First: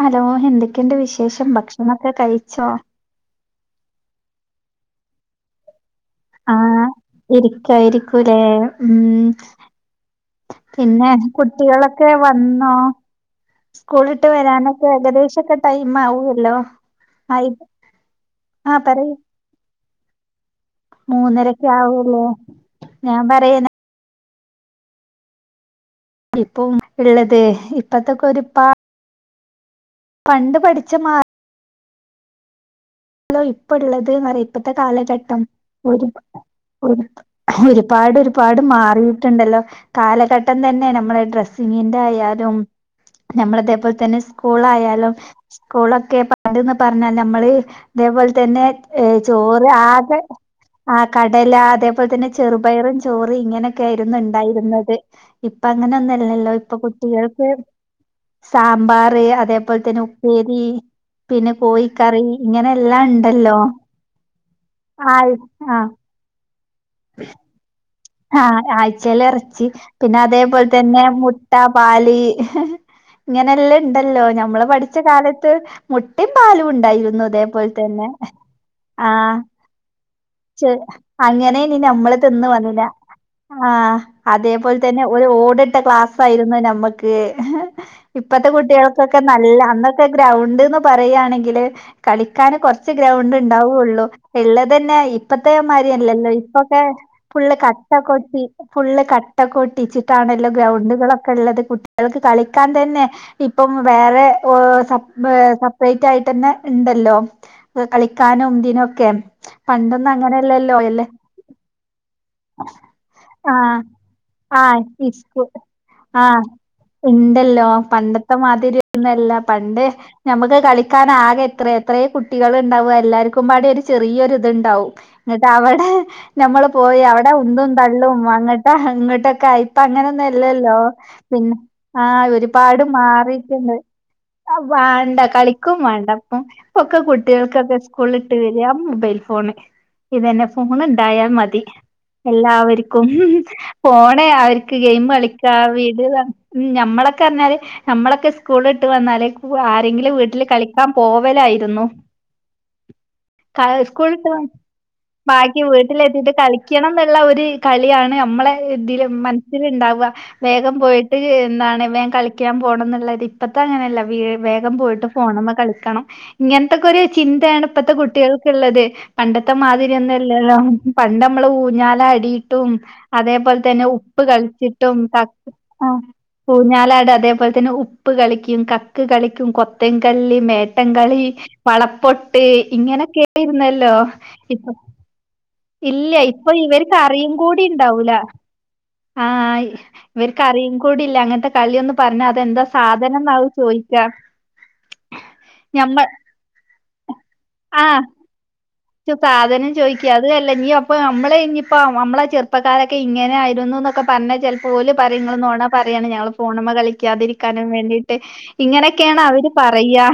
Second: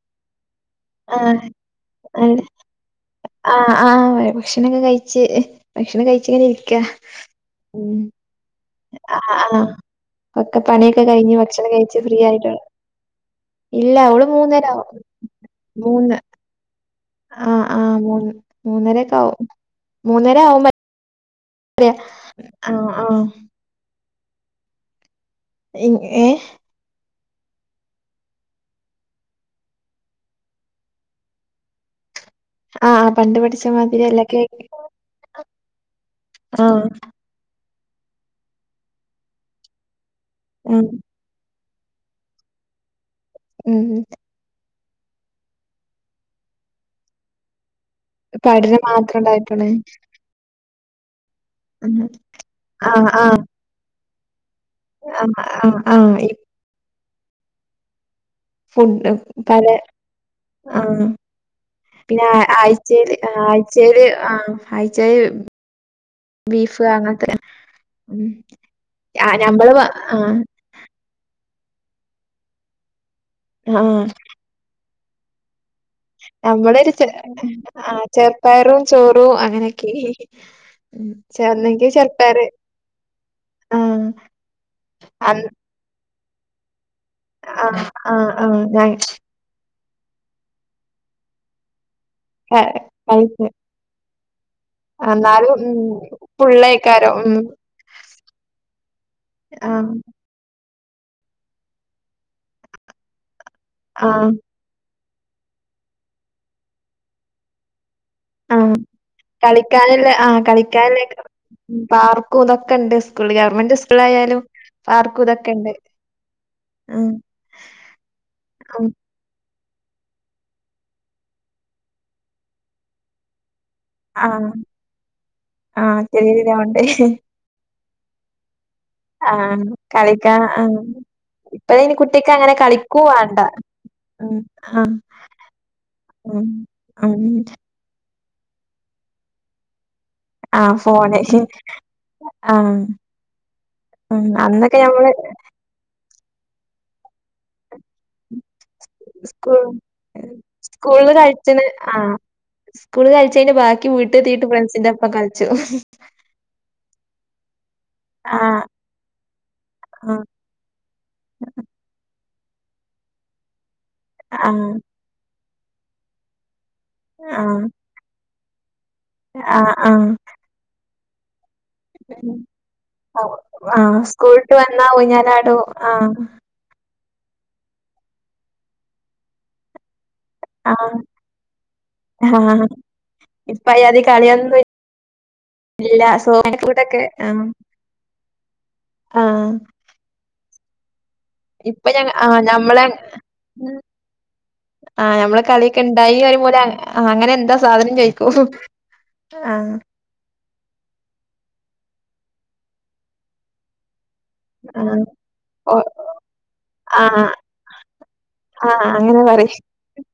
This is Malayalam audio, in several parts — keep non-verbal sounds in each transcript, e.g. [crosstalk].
ഹലോ എന്തൊക്കെയുണ്ട് ആഹ് വിശേഷം ഭക്ഷണമൊക്കെ കഴിച്ചോ ആ ആ ഭക്ഷണൊക്കെ കഴിച്ച് ഭക്ഷണം കഴിച്ച് ഇങ്ങനെ ആ ഇരിക്ക, മ് മ് പണിയൊക്കെ പിന്നെ കഴിഞ്ഞ് ഭക്ഷണം കഴിച്ച് കുട്ടികളൊക്കെ ഫ്രീ ആയിട്ട് വന്നോ ഇല്ല സ്കൂൾ അവള് വിട്ട് മൂന്നര വരാനൊക്കെ ആവും ഏകദേശൊക്കെ ടൈം ആവുല്ലോ. ആ ആ മൂന്ന് ആ പറയ് മൂന്നരൊക്കെ ആവും. മൂന്നര ആവുമ് മൂന്നരക്കെ ആവൂല്ലേ ഞാൻ ആഹ് പറയനെ ഞ് ഏ അതെ ഇപ്പത്തക്കെ ഒരു പാ പണ്ട് പഠിച്ച മാ ആഹ് പണ്ട് ഹലോ പഠിച്ച മാതിരി ഇപ്പള്ളത്‌ അല്ല കേ എന്നറിയാ ഇപ്പത്തെ കാലഘട്ടം ഒരു ആഹ് ഒരു ഒരു പാട് ഒരുപാട് മാറിയിട്ടുണ്ടല്ലോ. കാലഘട്ടം ഉം തന്നെ നമ്മള ഡ്രസ്സ് [unintelligible] ന്റെ ആയാലും നമ്മള ഉം അതേപോലെ തന്നെ സ്കൂൾ ആയാ സ്കൂളൊക്കെ പണ്ട്ന്ന് പറഞ്ഞാൽ നമ്മള് അതേപോലെ തന്നെ പഠനം ഏ മാത്രം ചോറ് ഉണ്ടായിട്ടുള്ളേ ആകെ ആ കടല അതേപോലെ തന്നെ ചെറുപയറും ആഹ് ചോറും ആഹ് ഇങ്ങനെക്കെ ആയി റ്റ്ന്ന്ണ് ഉണ്ടായിരുന്നത് ആഹ് ഇപ്പ ആഹ് അങ്ങനെ ആഹ് ഈ ഒന്നുംല്ലല്ലോ ഇപ്പൊ [unintelligible] ഫുഡ് സാമ്പാറ് പല അതേപോലെ തന്നെ ഉപ്പേരി പിന്നെ കോഴിക്കറി ഇങ്ങനെ ശെരി ആയിച്ചെല് ആ ആയിച്ചെൽ ആയി ആ ബീഫ് അങ്ങനത്തെ ആ ആഴ്ച്ചെൽ ആ എറച്ചി ഞമ്മള് വ പിന്നെ ആഹ് അതേപോലെ തന്നെ മു മുട്ട, പാല് ഇങ്ങനെല്ലാം ഇണ്ടല്ലോ മ്മള് പഠി കുച്ച കാലത്ത് മുട്ടയും പാലും നമ്മളൊരുെ ചെ ഉണ്ടായിരുന്നു ഇതേപോലെ ആ തന്നെ ചെറുപ്പയറും ചോറും ആഹ് അങ്ങനൊക്കെ ചെ മ് ചന്നെങ്കി ചെറുപ്പയറ് ആ ആഹ് അതേപോലെ തന്നെ ഒരു അന്ന് ഓട് ട്ട ക്ലാ ആഹ് [unintelligible] ആഹ് ഇപ്പത്തെ ആഹ് ഞാൻ കുട്ടികൾക്കൊക്കെ നല്ല അന്ന ത്തെ ഗ്രൗണ്ട്ന്ന് പറയ് യാണെങ്കില് കളിക്കാൻ കുറച്ച് ഗ്രൗണ്ട് കഴിക്കും ഉണ്ടാവുള്ളു ഉള്ളത് തന്നെ എന്നാലും ഇപ്പത്തെ ഉം മാതിരി അല്ലല്ലോ ഇപ്പൊക്കെ ഫുള്ളേക്കാരം ഉം ഫുള്ള് ക്കാ കൊട്ടി ഫുള്ള് ആഹ് കട്ടക്കൊട്ടിച്ചിട്ടാണല്ലോ ഗ്രൗണ്ട് കുട്ടികളൊക്കെ ഉള്ളത് കുട്ടികൾക്ക് കളിക്കാൻ തന്നെ ഇപ്പം വേറെ ആഹ് ഓ സ ബ് സപ്രേറ്റായിട്ട് തന്നെ ഇണ്ടല്ലോ കളിക്കാനും ആഹ് ഇതിനും ക്കെ കളിക്കാനില്ല പണ്ടൊന്നും ആഹ് അങ്ങനെയല്ലല്ലോ കളിക്കാനില്ല അല്ലേ പാർക്കും ഇതൊക്കെ ഉണ്ട് സ്കൂളിൽ ആ ഗവൺമെന്റ് സ്കൂളായാലും ആ പാർക്കും ഇതൊക്കെ ഉണ്ട് ആ ഉം ഇണ്ടല്ലോ പണ്ടത്തെ ഉം മാതിരിന്നല്ലാം പണ്ട് നമക്ക് കളിക്കാൻ ആകെ എത്ര എത്രയ കുട്ടികൾ ഇണ്ടാവ എല്ലാർക്കും പാടെ ഒരു ചെറിയൊര് ആഹ് ഇത്ണ്ടാവും എന്നിട്ട് അവടെ ആഹ് ചെറിയ ഞമ്മള് ഗ്രൗണ്ട് പോയി അവ ഉന്തും തള്ളും അങ്ങ ആ ഇങ്ങോട്ടൊക്കെ ആഹ് ആയി ഇപ്പ അങ്ങന ഒന്നും കളിക്കാൻ ഇല്ലല്ലോ ആഹ് പിന്നെ ഇപ്പഴയ്ന് ആ കുട്ടിക്ക് അങ്ങനെ ഒരുപാട് കളിക്കും വാണ്ട മാറിട്ടുണ്ട് ഉം ആഹ് വേണ്ട കളിക്കും വേണ്ട ഇപ്പം ഉം ഇപ്പൊക്കെ ഉം കുട്ടികൾക്കൊക്കെ സ്കൂളിൽ ട്ട് വര്കാ മൊബൈൽ ഫോണ് ഇത് തന്നെ ആഹ് ഫോൺ ഫോണ് ഇണ്ടയാമതി ആഹ് എല്ലാവർക്കും ഫോൺ ഉം അവർക്ക് അന്നൊക്കെ ഗെയിം ഞമ്മള് കളിക്ക വീട്ടിൽ തീ ഉം ഞമ്മളൊക്കെറഞ്ഞാല് നമ്മളൊക്കെ സ് സ്കൂൾ വിട്ട് വന്നാലേ സ്കൂൾ ആരെങ്കിലും വീട്ടിലേക്ക് കളിക്കാൻ സ്കൂളില് കളിച്ച്ണ് പോവല്ലായിരുന്നു ആഹ് സ്കൂള് കളിച്ചേന്റെ ക ബാക്കി സ്കൂൾ വിട്ട് വ വീട്ടെത്തീട്ട് ഫ്രണ്ട്സിന്റെ ഒപ്പം കളിച്ചു ബാക്കി വീട്ടിൽ എത്തി കളിക ള്ള ഒര് കളിയാണ് അമ്മളെ ആഹ് ഇതീൽ മ്മനസ്സില്ണ്ടാവാ ആഹ് വേഗം പോയിട്ട് എന്താണ് വേ കളിക്കാൻ പോണംന്ന്ള്ളരു ഇപ്പത്തങ്ങന ല്ല വ്യാ ആഹ് വേഗം പോയിട്ട് ഫോണ്മ്മ കളിക്കണം ഇങ്ങൻ ത്തക്കൊരു ആഹ് ചിന്തേണ് ഇപ്പത്തെ കുട്ടിക്കൾ ഇള്ളത് പണ്ടത്തെ ആഹ് മാതിരി ആഹ് ഒന്നും അല്ലല്ലോ പണ്ടമ്മൾ ഊഞ്ഞാ ല്ലാടീട്ടും അതേപോൽതന്നെ ആഹ് ഉപ്പ് സ്കൂള്ട്ട് വന്നാ കൾച്ചിട്ടും അക്ക ഊഞ്ഞാലാടും ആ ആഹ് ഉഞ്ഞാലാടാ തെ പോൽതന്നെ ഉപ്പ് കളിക്കും കക്ക് കളിക്കും കൊത്തങ് കല്ല് ആഹ് മേട്ടംകളി വളപ്പൊട്ട് ആഹ് ഇങ്ങനെക്കേയ്ര്ന്നല്ലോ ഇപ്പയ്യാതി കളിയൊന്നും ഇപ്പ ഇല്ല ഇല്ല്യ ഇപ്പ സോപ്പിന്റെ ഇവര് കൂടൊക്കെ അറിയും ആഹ് കൂടി ഇണ്ടാവൂല ആഹ് കറിയും കൂടി ഇപ്പൊ ഞങ് ആ ഞമ്മളെ സാധനംന്നാവും ചോയിക്കാ ആ ഞമ്മള കളിയൊക്കെ ഞമ്മ ഇണ്ടായി പറയുമ്പോ ഓര ആ അങ്ങനെ എന്താ സാധനം ആഹ് ചോയിക്കൂ സാധനം ചോദിക്കുക അതുവല്ല നീ അപ്പ നമ്മളെ ഇനീപ്പോ അമ്മളെ ചെറുപ്പക്കാരൊക്കെ ഇങ്ങനെ ആയിരുന്നൂന്നൊക്കെ പറഞ്ഞ ചിലപ്പോ ഓല് ആഹ് പറയും ഇങ്ങള് നൊണ ഓ പറയാണ് ഞങ്ങള് ഫോണിമ്മ ആഹ് കളിക്കാതിരിക്കാനും വേണ്ടീട്ട്, ആഹ് ഇങ്ങനെയൊക്കെയാണ് അങ്ങനെ അവര് പറയും പറയാ.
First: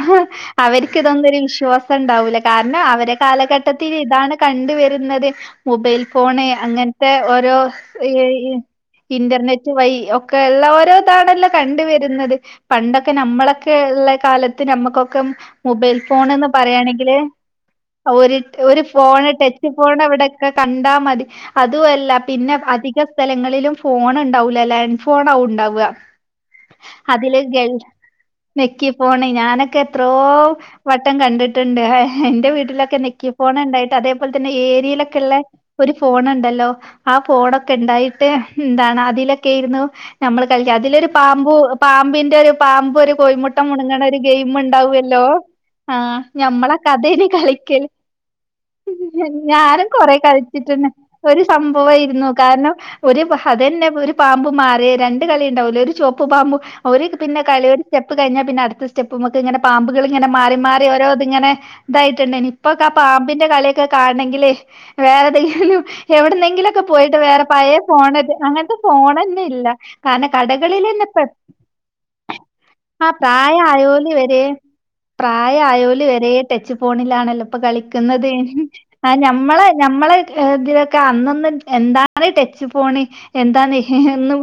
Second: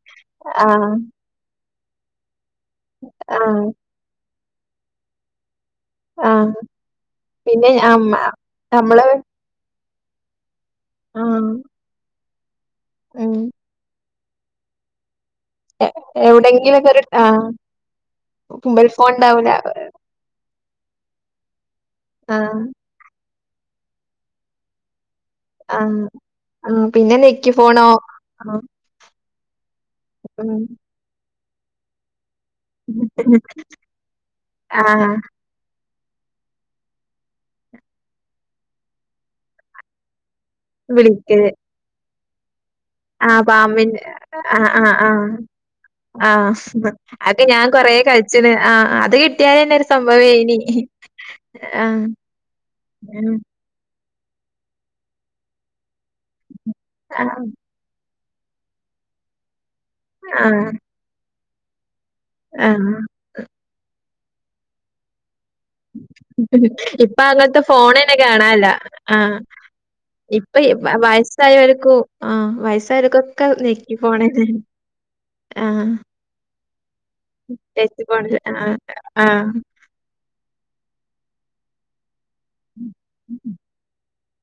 ആഹ് അവര്ക്ക് ഇതൊന്നൊരു വിശ്വാസ ണ്ടാവൂല ആഹ് കാലഘട്ടത്തില് ഇതാ താണ് കണ്ട് വര്ന്നത് മൊബൈൽ ഫോണ് ആഹ് അങ്ങൻത്തെ ഓരോ പിന്നെ അമ്മ നമ്മള് ഇന്റർനെറ്റ് വയ് ഒക്കെ ഇള്ള ഓരോതാണല്ലോ ആഹ് കണ്ട് വര്ന്നത് പണ്ടൊക്കെ ഉം നമ്മളൊക്കെ ഇള്ളെ കാലത്ത് നമ്മക്കൊക് കം എ മൊബൈൽ ഫോണ്ന്ന് എവിടെങ്കിലൊക്കെ ഒരു പറയാണെങ്കില് ആഹ് ഒരു ഒരു മൊബൈൽ ഫോൺ ഫോണ് ഉണ്ടാവൂല ടച്ച് ഫോണ് എവിടെക്കെ ക കണ്ടാ മതി അതുവല്ല പിന്നെ ആഹ് അധികം സ്ഥലങ്ങളിലും ഫോൺ ഇണ്ടാവൂല ലാൻഡ് ഫോണാവും ഇണ്ടാവ്വാ ആഹ് ആഹ് പിന്നെ അതില് നെക്കി ഗൾ ഫോണോ ആഹ് ഞെക്കി ഫോണ് ഞാനക് ക്കെ എത്രോ ഉം വട്ടം കണ്ടിട്ട് ട്ടിണ്ട് എന്റെ വീട് ക്കെ നെക്കി ഫോണ് ഇണ്ടായിട്ട് അതേപോലത്തന്നെ ആഹ് ഏരിയലൊക്കെള്ള ഒരു ഫോൺ ഇണ്ടല്ലോ ആ ഫോണൊക്കെ ഇണ്ടായിട്ട് എന്താണ് അതിലൊക്കെ ആയിരുന്നു നമ്മള് കളിക്കാ അതിലൊരു വിളിക്കല് പാമ്പു പാമ്പി [inaudible] പാമ്പൊരു ആഹ് കോഴിമുട്ട പാമ്പിന്റെ മുണ്ങ്ങണ ഒരു ഗെയിം ആഹ് ആഹ് ഇണ്ടാവുവല്ലോ ആഹ് ആഹ് ഞമ്മളക്കെ അതേനു അതൊക്കെ ഞാൻ കളിക്കല് കൊറേ കളിച്ച്ണ് ആഹ് അത് കിട്ടിയാലെന്നെ ഒരു ഞാനും കൊറെ സംഭവേനി കളിച്ചിട്ടന്നെ ഒരു ആ, സംഭവായിരുന്നു കാരണം ഒരു അതന്നെ ഒരു പാമ്പ് മാറി രണ്ട് കളി ഇണ്ടാവൂല്ലേ ഒരു ചോപ് പ്പ് പാമ്പ് ഒരു ആ, ആ, പിന്നെ കളി ഒരു സ്റ്റെ പ്പ് കഴിഞ്ഞാപ്പിന്നെ അട്ത്ത സ്റ്റെപ്പ്മ്മക്ക് ഇങ്ങനെ പാമ്പ്കൾ ഇങ്ങനെ ആ. മാറി മാറി ഓരോ ഇത് ഇങ്ങനെ ദായി [unintelligible] ഇപ്പൊക്ക ആ പാമ്പിന്റെ കളിയൊക്കെ കാൺ ണെങ്കില് വേറെതെങ്കി- ഹലോ എവ്ട്ന്നെങ്കിലൊക്കെ പോയിട്ട് ഇപ്പൊ വേറെ അങ്ങനത്തെ പയേ ഫോണെന്നെ ഫോണ്ത്ത് കാണാല്ല അങ്ങനത്തെ ആ ഫോണന്നെല്ല കാരണം ഇപ്പൊ ഈ വ- കടകളിൽന്ന്പ്പ വയസ്സായവർക്കും ആ ആ വയസ്സായവർക്കൊക്കെ നെക്കി പ്രായായോല് വരെ ഫോണെന്നെ ആ പ്രായായോല് വരെ ടച്ച് ഫോണിലാണല്ലോ പ്പ ടച്ച് ഫോൺ കളിക്ക്ന്നത് ആ ആഹ് ആ ഞമ്മളെ ഞമ്മളെ ഏ ഇതിലൊക്കെ അന്നന്ന് എന്താ ണ് ടച്ച് ഫോണ് എന്താന്നെ ഹെ ഒന്നും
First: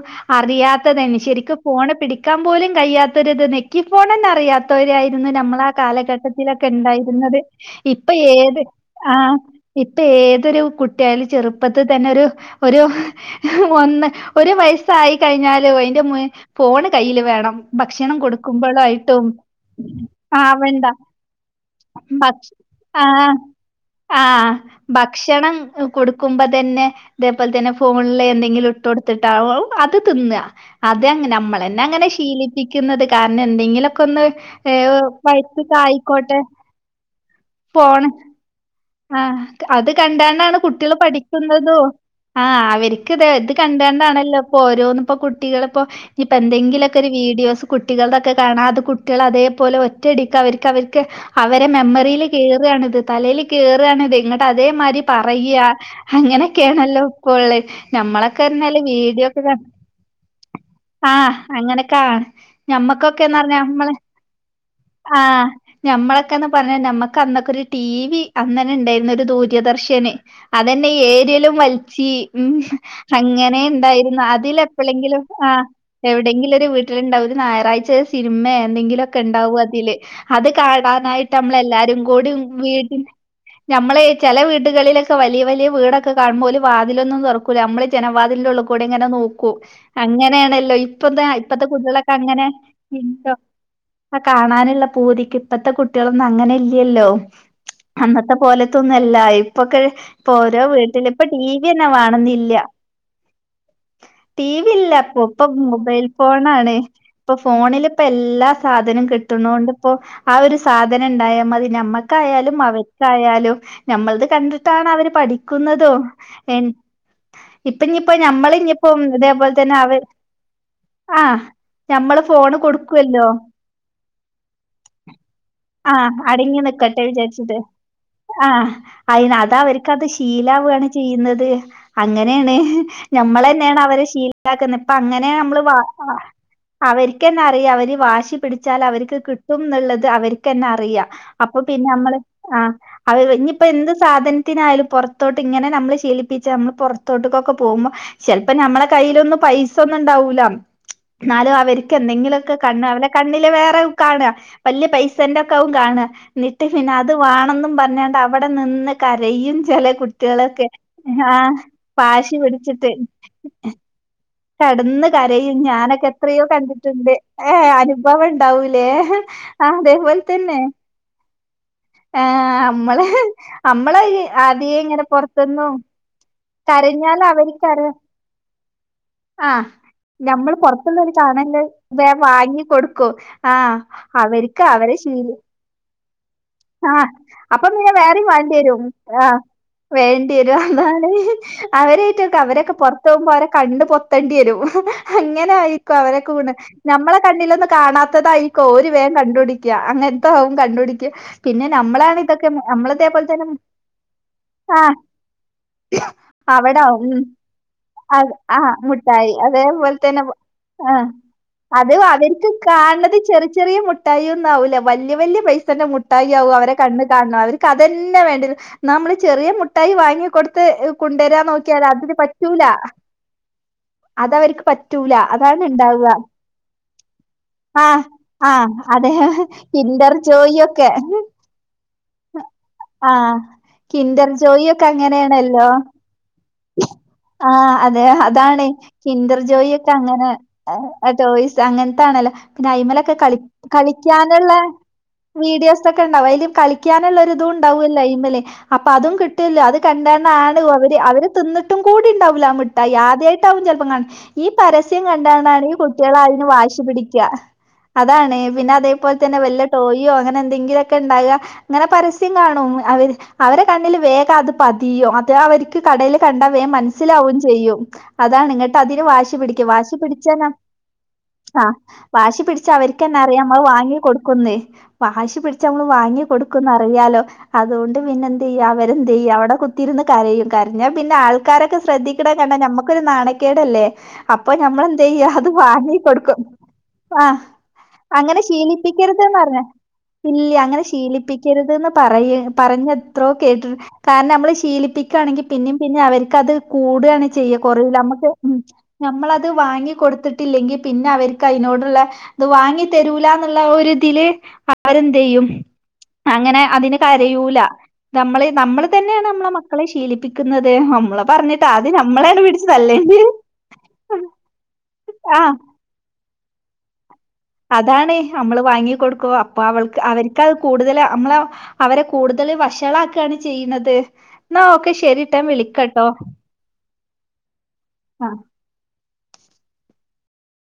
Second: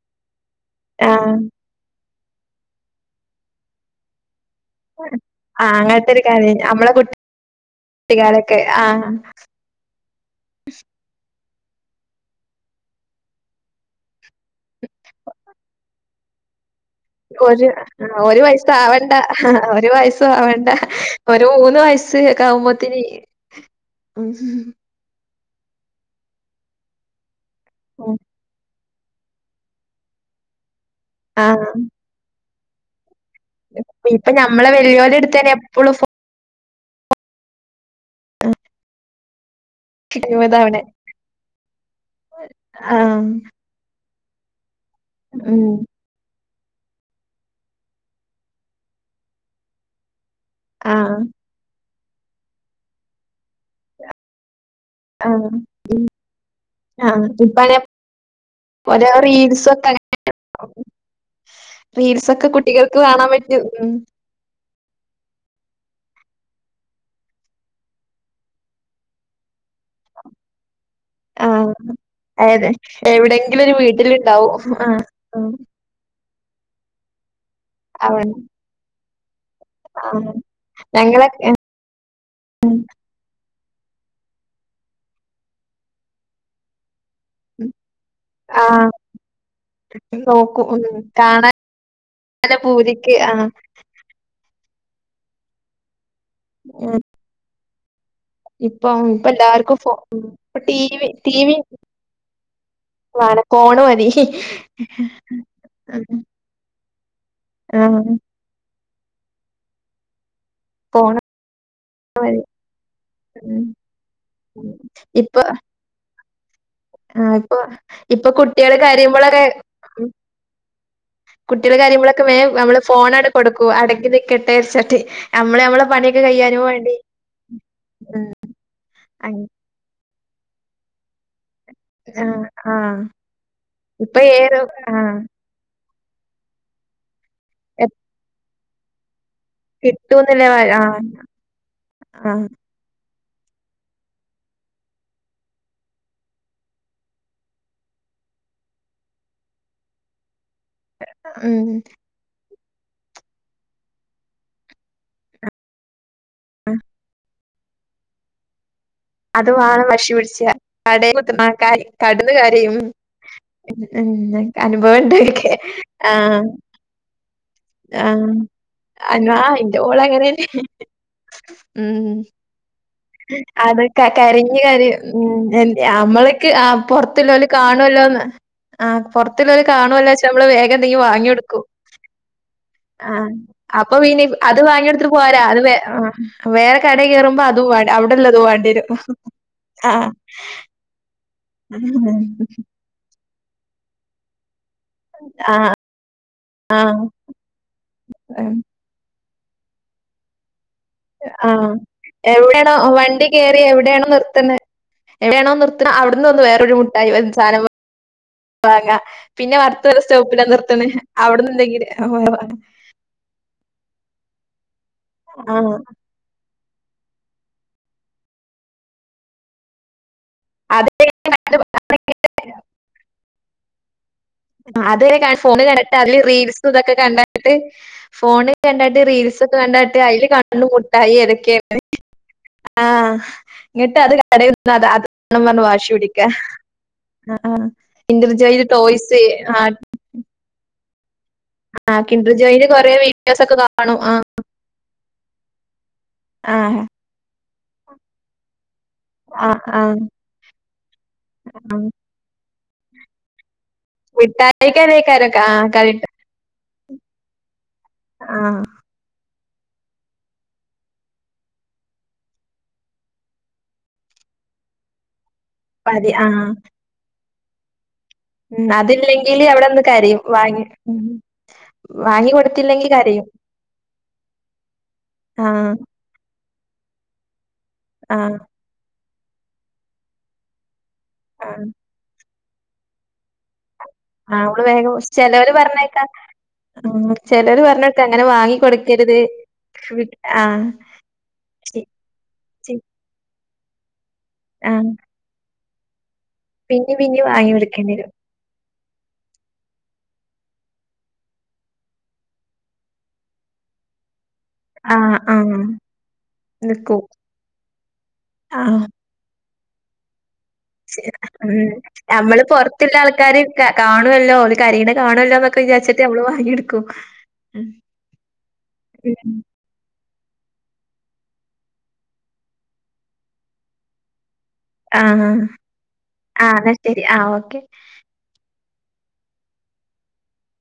ആ അറിയാത്തതാണ് ശെരിക്ക് ഫോണ് പിടിക് ക്കാൻ പോലും കയിയാതൊര് നെക്കിഫോണെന്നെ അറിയ ത്തോരായിരുന്നു നമ്മളെ ആ അങ്ങനത്തെ ഒരു കാര്യം നമ്മളെ കാലഘട്ടത്തിലൊക്കെണ്ടായിരുന്നത്. ഇപ്പൊ ഏത് ആ ഇപ്പൊ ഏതൊരു കുട്ടിയാലും ചെറുപ്പത്തി തന്നെ ഒരു ഒരു ഒന്ന്‌ ഒരു വയസായി കഴിഞ്ഞാല് ഐന്റെ മെ ഫോണ് കയ്യില് വേണം ഒരു ഭക്ഷണം ആ ഒരു വയസാവണ്ട കൊടുക്കുമ്പളായിട്ടും ഒരു വയസാവണ്ട ആവണ്ട ഒരു മൂന്ന് ഭക്ഷ വയസക്കാവുമ്പ ആഹ് ആഹ് ആ ഭക്ഷ് ഭക്ഷണം കൊട്ക്കുമ്പ തന്നെ ത പ്പത്തന്നെ ഉം, ഫോണിലെന്തങ്കിലു കൊടുത്ത്ട്ടാവും അത് തിന്നാ അതെങ്ങനെ ആ നമ്മളെന്നങ്ങനെ ശീലി പ്പിക്കുന്നത് കാരണം എന്തെങ്കിലൊക്കൊന്ന് ഇപ്പൊ നമ്മളെ ഏ വലിയോരെ അടുത്ത് തന്നെ എപ്പോഴും പൈപ്പ്‌കായിക്കോട്ടെ ഫോണ് ആ അത് ഫോൺ കണ്ടാണ്ടാണ് ഇതാവണേ കുട്ട്യള് പഠിക്കുന്നതും ആ അവര്ക്ക് ആ ഇത് കണ്ടാണ്ടാണ ല്ലപ്പോര് ഓരോന്ന്പ്പോ കുട്ടികള്പ്പോ ഉം. ഇപ് ഇപ്പൊ എന്തെങ്കിലൊക്കെ ഒരു വീഡിയോസ് കുട്ടികളതൊക്കെ കാണാ അത് കുട്ട്യള് അതേപോലെ ഒറ്റടിക്ക് ആ. അവര്ക്കഅവര്ക്ക് അവരെ മെമ്മറിൽ കേറാണത് തലേല് കേറാണ്ത് ന്നട്ട് അതേമാതിരി ആ. പറയാ ഉം. അങ്ങനെക്കെണല്ലോ ആ. ഇപ്പോള് ഇപ്പഴേ ഞമ്മളൊക്കെറഞ്ഞാല് ഓരോ വീഡിയോക്കെകണ്ട് റീൽസൊക്കെ ആ അങ്ങനെക്കാണ് റീൽസൊക്കെ കുട്ടികൾക്ക് കാണാൻ ഞമ്മക്കൊക്കെന്നറഞ്ഞാ പറ്റും. ഉം. ഞമ്മള് ആ ഞമ്മളൊക്കെന്ന് പറഞ്ഞ നമ്മക്കന്നൊക്കൊര് ടി വി അങ്ങനെണ്ടായിരുന്നൊരു ദൂര ദൂരദർശന് അതന്നെ ആ. ഏരിലും വലച്ചി മ്മ് അതെ. എവിടെയെങ്കിലും ഒരു അങ്ങനനേണ്ടായിരുന്നു വീട്ടിലുണ്ടാവും. ആ. അതിലെപ്പളേങ്കിലും ആ എവിടെങ്കി വീട്ടിലുണ്ടാവും ഒരു ഞ്ഞാ കഴിച്ച അവ സിനിമയാ എന്തെങ്കിലൊയൊക്കെ ഉണ്ടാവും അതില് ആ. അത് കാണാനായിട്ട് ഞങ്ങളൊക്കെ നമ്മളെല്ലാരും കൂടി ഉം. വീടിൽ ഞമ്മളെ ചില വീടുകളിലൊക്കെ വലിയ വലിയ വീടൊക്കെ കാണുമ്പോലും ഓല് വാതിൽ അതിലൊന്നും തുറക്കൂല്ലാ നമ്മളെ ജനവാദലിന്റെ ആ. ഉള്ളിൽ കൂടെ ഇങ്ങനെ നോക്കൂ നോക്കും. അങ്ങനെയാണല്ലോ ഉം. ഇപ്പത്തെ കാണാൻ ഇപ്പത്തെ കുട്ടികളൊക്കെ അങ്ങനെ നല്ല പൂതിക്ക്. ആ. കാണാനുള്ള പൂതിക്ക് ഇപ്പത്തെ കുട്ടി കുട്ടികളൊന്നും അങ്ങനെ ഉം. ഇല്ലല്ലോ അന്നത്തെ പോലത്തൊന്നും ഇപ്പം അല്ല ഇപ്പ എല്ലാവർക്കും ഇപ്പൊക്ക ഫോ ഇപ്പ ഓരോ വീട്ടിൽ ഇപ്പൊ ടിവി ഒന്നും വേണെന്നില്ല വേണ്ട ഫോണ് മതി. ടി വി ഇല്ല ഇപ്പ ഇപ്പൊ മൊബൈൽ ഉം. ഫോണാണ് ഇപ്പൊ ആ. ഫോണിലിപ്പോ എല്ലാ സാധ അതിന് കിട്ടുന്നൊണ്ടപ്പോ ആ ഒരു സാധനം ഫോണ് ഉണ്ടായാ മതി മതി. ഞമ്മക്കായാലും അവർക്ക് ആയാലും ഉം. ഞമ്മളത് ഉം. കണ്ടിട്ടാണ് അവര് ഇപ്പൊ പഠിക്കുന്നത് എ ആഹ് ഇപ്പൊ ഇപ്പൊ കുട്ടികള് കരയ്പോളൊക്കെ ഇതേപോലെ തന്നെ അവർ ആ കുട്ടികള് ഞമ്മള് കരയുപോളൊക്കെ വേഗം ഫോണ് നമ്മള് കൊടുക്കുവല്ലോ ഫോണ് കൊടുക്കൂ അടങ്ങി നിക്കട്ടെവച്ചിട്ട് നമ്മള് നമ്മളെ ആ പണിയൊക്കെ അടങ്ങി കഴിയാനും വേണ്ടി നിക്കട്ടെ വിചാരിച്ചിട്ട് ആഹ് അയിന് അങ് അതാ അവരിക്ക് അത് ശീലവാണ് ചെയ്യുന്നത് ആഹ് അങ്ങനെയാണ് ആഹ് ഞമ്മള ന്നെയാണ് അവരെ ഇപ്പൊ ഏത് ശീലാക്കുന്നത് ഇപ്പ ആഹ് അങ്ങനെയ നമ്മള് വ ആഹ് അവരി ക്കത്തന്നെ അറിയാ അവിര് എപ് വാശി പിടിച്ചാൽ അവർക്ക് കി കിട്ടുന്നുള്ളത് കിട്ടൂന്നില്ല അവർക്കന്നെ അറിയ ആഹ് അപ്പൊ പിന്നെ മ്മള് ആഹ് അവര് ഇനിയിപ്പോ എന്ത് സാധനത്തിനായാലും പോറത്തോട്ട് ഇങ്ങനെ നമ്മള് ശീലിപ്പിച്ചാ മ്മൾ പോറത്തോട്ടേക്കൊക്കെ പോകുമ്പോ ചിലപ്പോ നമ്മളെ കയ്യിലൊന്നും പൈസ ഒന്നും ഉണ്ടാവൂല എന്നാലും ഉം അവരിക്ക് എന്തെങ്കിലു [unintelligible] കണ്ണ് അവൻ കണ്ണില് വേറെ കാണാ വല്യ പൈസന്റെയൊക്കെയാവും കാണുക ന്നിട്ട് പിന്നെ അത്‌ ആണെന്നും പറഞ്ഞാണ്ട് അവിടെ നിന്ന് അത്‌ കരയും ചെല വേണം വാശിപ്പിടിച്ചാ കുട്ട്യേളൊക്കെ കടയിൽ കുത്തർ ആഹ് ന്നാണ്ട് വാശി കിടന്നുക്കരയും കിടന്ന് കരയും ഞാനൊക്കെ എത്രയോ കണ്ടിട്ടുണ്ട് ഏഹ് അനുഭവം ആഹ് ഉണ്ടാവൂലേ അനു ആഹ് ഇന്റെ മോള് അങ്ങനെന്നെ അതേപോലെത്തന്നെ ആഹ് നമ്മളെ അതൊക്കെ കരഞ്ഞ് കരയും ഉം പൊറത്ത്ന്നും നമ്മളക്ക് ആ കരഞ്ഞാല് പൊറത്ത്ല്ലോൽ അവര്ക്കറിയാ കാണുല്ലോന്ന് ആഹ് പൊർത്തുള്ളവര് ആഹ് കാണുവല്ല വച്ച നമ്മള് ഞമ്മള് വേഗം എന്തെങ്കും പൊറത്തുള്ളോര് കാണല് വാങ്ങിയെടുക്കും വേം വാങ്ങി ആ കൊടുക്കും ആഹ് അപ്പൊ ഇനി അത് അവര്ക്ക് വാങ്ങിയ അവരെ എടുത്തി ശീല പോരാ അത് വ ആ വേറെ കട കയറുമ്പോ അതും വേ വേറെ വേണ്ടി വരും ആ ആഹ് വേണ്ടി വരും അതാണ് അവരായിട്ടൊക്കെ അവരൊക്കെ പുറത്ത് പോകുമ്പോൾ അവരക്കെ കണ്ട് പൊത്തണ്ടി വരും അങ്ങനെ ആഹ് ആയിക്കോ അവരെ കൂണ് ആഹ് നമ്മളെ കണ്ണിലൊന്ന് കാണാത്തതായിക്കോ ഓര് വേ കണ്ടുപടിക്ക അങ്ങൻത്തെ കണ്ടുപിടിക്ക പിന്നെ ആഹ് നമ്മളാണ് ഇതൊക്കെ എവിടെയാണോ നമ്മളിതേപോലെ വണ്ടി തന്നെ കേറി എവിടെയാണോ നിർത്തുന്നെ ആ എവിടെയാണോ നിർത്തുന്നെ അവിടുന്ന് വന്ന് വേറൊരു അവിട മുട്ടായി ഉം വ സാധനം ആ വാങ്ങാ. മുട്ടായി പിന്നെ അതേപോലെ അടുത്തൊരു തന്നെ സ്റ്റോപ്പിലാ നിർത്തുന്നെ ആ അവിടുന്ന് എന്തെങ്കിലും അത് എനിക്ക് കാണത് ചെറിയ ചെറിയ മുട്ടായി ഒ ന്താവുലം വല്ല്യ വല്ല്യ ആഹ് പൈസന്റെ മുട്ട അവരെ കണ്ണ് കാണണം അവർക്ക് അതന്നെ വേണ്ട നമ്മള് ചെറിയ മുട്ടായി വാങ്ങി കൊടുത്ത് അത് കൊണ്ടുവരാൻ നോക്കിയാൽ അതിന് പറ്റൂല അതവർക്ക് പറ്റൂല അതുവരെ ക അതാണ് ഫോണ് കണ്ടിട്ട് ഉണ്ടാവ അതില് റീൽസും ഇതൊക്കെ കണ്ടിട്ട് ആ ആ ഫോണ് കണ്ടിട്ട് അതെ ഇന്റർജോയിയൊ ട്ടായി ഏതൊക്കെ ആ ആഹ് ഇങ്ങിട്ട് അത് കിൻഡർ കടയിൽ ജോയി നിന്ന് ഒക്കെ അ അത്‌ നും പറഞ്ഞ് അങ്ങനെയാണല്ലോ വാശി പിടിക്കാ ആഹ് ആ ആഹ് അതെ കിൻഡർ അതാണ് ജോയില് ടോയ്സ് കിന്റർജോയി ആഹ് ഒക്കെ അങ്ങനെ ആ ടോയ്സ് ആഹ് അങ്ങനത്താണല്ലോ കിൻഡർ ജോയില് പിന്നെ കൊറേ അയ്മലൊക്കെ കള വീഡിയോസൊക്കെ കാണും ആഹ് കളിക്കാനുള്ള വീഡിയോസ് ഒക്കെ ഉണ്ടാവും അതിലും ആഹ് കളിക്കാനുള്ള ഇതുംണ്ടാവല്ലോ ഐമല് അപ്പൊ അതും ആഹ് കിട്ടൂല്ലോ അത് ആഹ് കണ്ടന്നാണ അവര് അവര് എന്നിട്ടും ആഹ് കൂടി ഉണ്ടാവു ല്ല മിട്ടായി ആദ്യായിട്ട് ട്ടാവും ചെലപ്പംകണ്ട് ഈ പരസ്യം മിഠായിക്കടേക്കാരം ആഹ് കണ്ടാണെങ്കിൽ കരണ്ട് കുട്ടികളയ്ന് വാശി ത്ത് പിടിക്ക അതാണ് ആഹ് പിന്നെ അതേപോൽ ത്തെന്നെ വല്ല ടോയോ അങ്ങനെ എന്തെങ്കിലുക്കെ ഉണ്ടാകുക അങ്ങനെ പരസ്യം കാണും അവരെടെ കണ്ണിൽ വേഗം അത് പതിയും താ അവർക്ക് മതി കടൽ കണ്ടാ ആഹ് വേ മനസ്സിലാവും ചെ ചെയ്യും അതാണ് ഉം ഇങ്ങോട്ട് അതിന് വാശി അതില്ലെങ്കില് അവിടെ പിടിക്കും നിന്ന് വാശി കരയും പിടച്ച്ന്ന വാങ്ങി ഉം ആ വാങ്ങി വാശി പിടിച്ച് കൊടുത്തില്ലെങ്കി അവർക്ക്ന്നെ കരയും അറിയാം നമ്മൾ വാങ്ങി കൊടുക്കുന്നേ വാശി പിടിച്ച് ആഹ് നമ്മള് വാങ്ങി കൊടു ക്ക്ന്നു അറിയാലോ അതുകൊണ്ട് ആഹ് പിന്നെന്തതു ചെയ്യ അവര് ചെയ്യ അവിടെ കുത്തിരുന്ന് കരയും കരഞ്ഞാ പിന്നെ ആഹ് ആൾക്കാരൊക്കെ ശ്രദ്ധിക്കും ണ കണ്ട നമ്മുക്ക് ഒരു നാണക്കേടല്ലേ ആഹ് അപ്പൊ അവള് വേഗം ഞമ്മളെന്തയ്യ അത് ചെലോര് പറഞ്ഞേക്കാ വാങ്ങി കൊടുക്കും ഉം ആ ചെലര് പറഞ്ഞേക്കാ അങ്ങനെ വാങ്ങി കൊടുക്കരുത് ശീലിപ്പിക്കരുത് ന്ന് പറഞ്ഞ ഇല്ല്യ ആഹ് അങ്ങനെ ശീലിപ്പിക്കരുത് ചി ന്ന് പറയ ചി പറഞ്ഞ് എത്രോ കേട്ട്ണ് കാരണം നമ്മള് ആഹ് ശീലിപ്പിക്കാണെങ്കിൽ പിന്നിം പിന്നെ അവർ ക്കത് പിന്നിം പിന്നിം കൂടാണ് വാങ്ങി ചെയ്യ കൊടുക്കേണ്ടി കൊറയൂല്ല വരും നമ്മക്ക് ഉം ഞമ്മളത് വാങ്ങി കൊടുത്തിട്ടില്ലെങ്കിൽ പിന്നെ അവർക്ക് അതിനോടുള്ള ഇത് വാങ്ങി തരൂല എന്നുള്ള ഒരു ഇതില് ആഹ് അവരെന്തയ്യും ആഹ് അങ്ങനെ അതിന് നിക്കും കരയൂല നമ്മള് നമ്മൾ ആഹ് തന്നെയാണ് നമ്മളെ മ ക്കളെ ശീലിപ്പി ഉം നമ്മള് പിടിച്ച് പൊറത്തുള്ള തല്ലേണ്ടത്. ആൾക്കാാര് കാ കാണുവല്ലോ കരീണ കാണല്ലോ ആഹ്. എന്നൊക്കെ വിചാരിച്ചിട്ട് നമ്മള് ങ്ങിയൊടുക്കും അതാണ് നമ്മള് വാങ്ങി കൊടുക്കുവ അപ്പൊ അവൾ അവർക്ക്ത് കൂടുതൽ നമ്മള അവരെ കൂടുതൽ വഷളാക്കാണ് ചെയ്യണത് എന്നാ ഓക്കെ ആഹ് ശരിട്ടാ ഞാൻ വിളിക്കാട്ടോ ആ എന്നാ ശരി ആഹ് ഓക്കെ ആ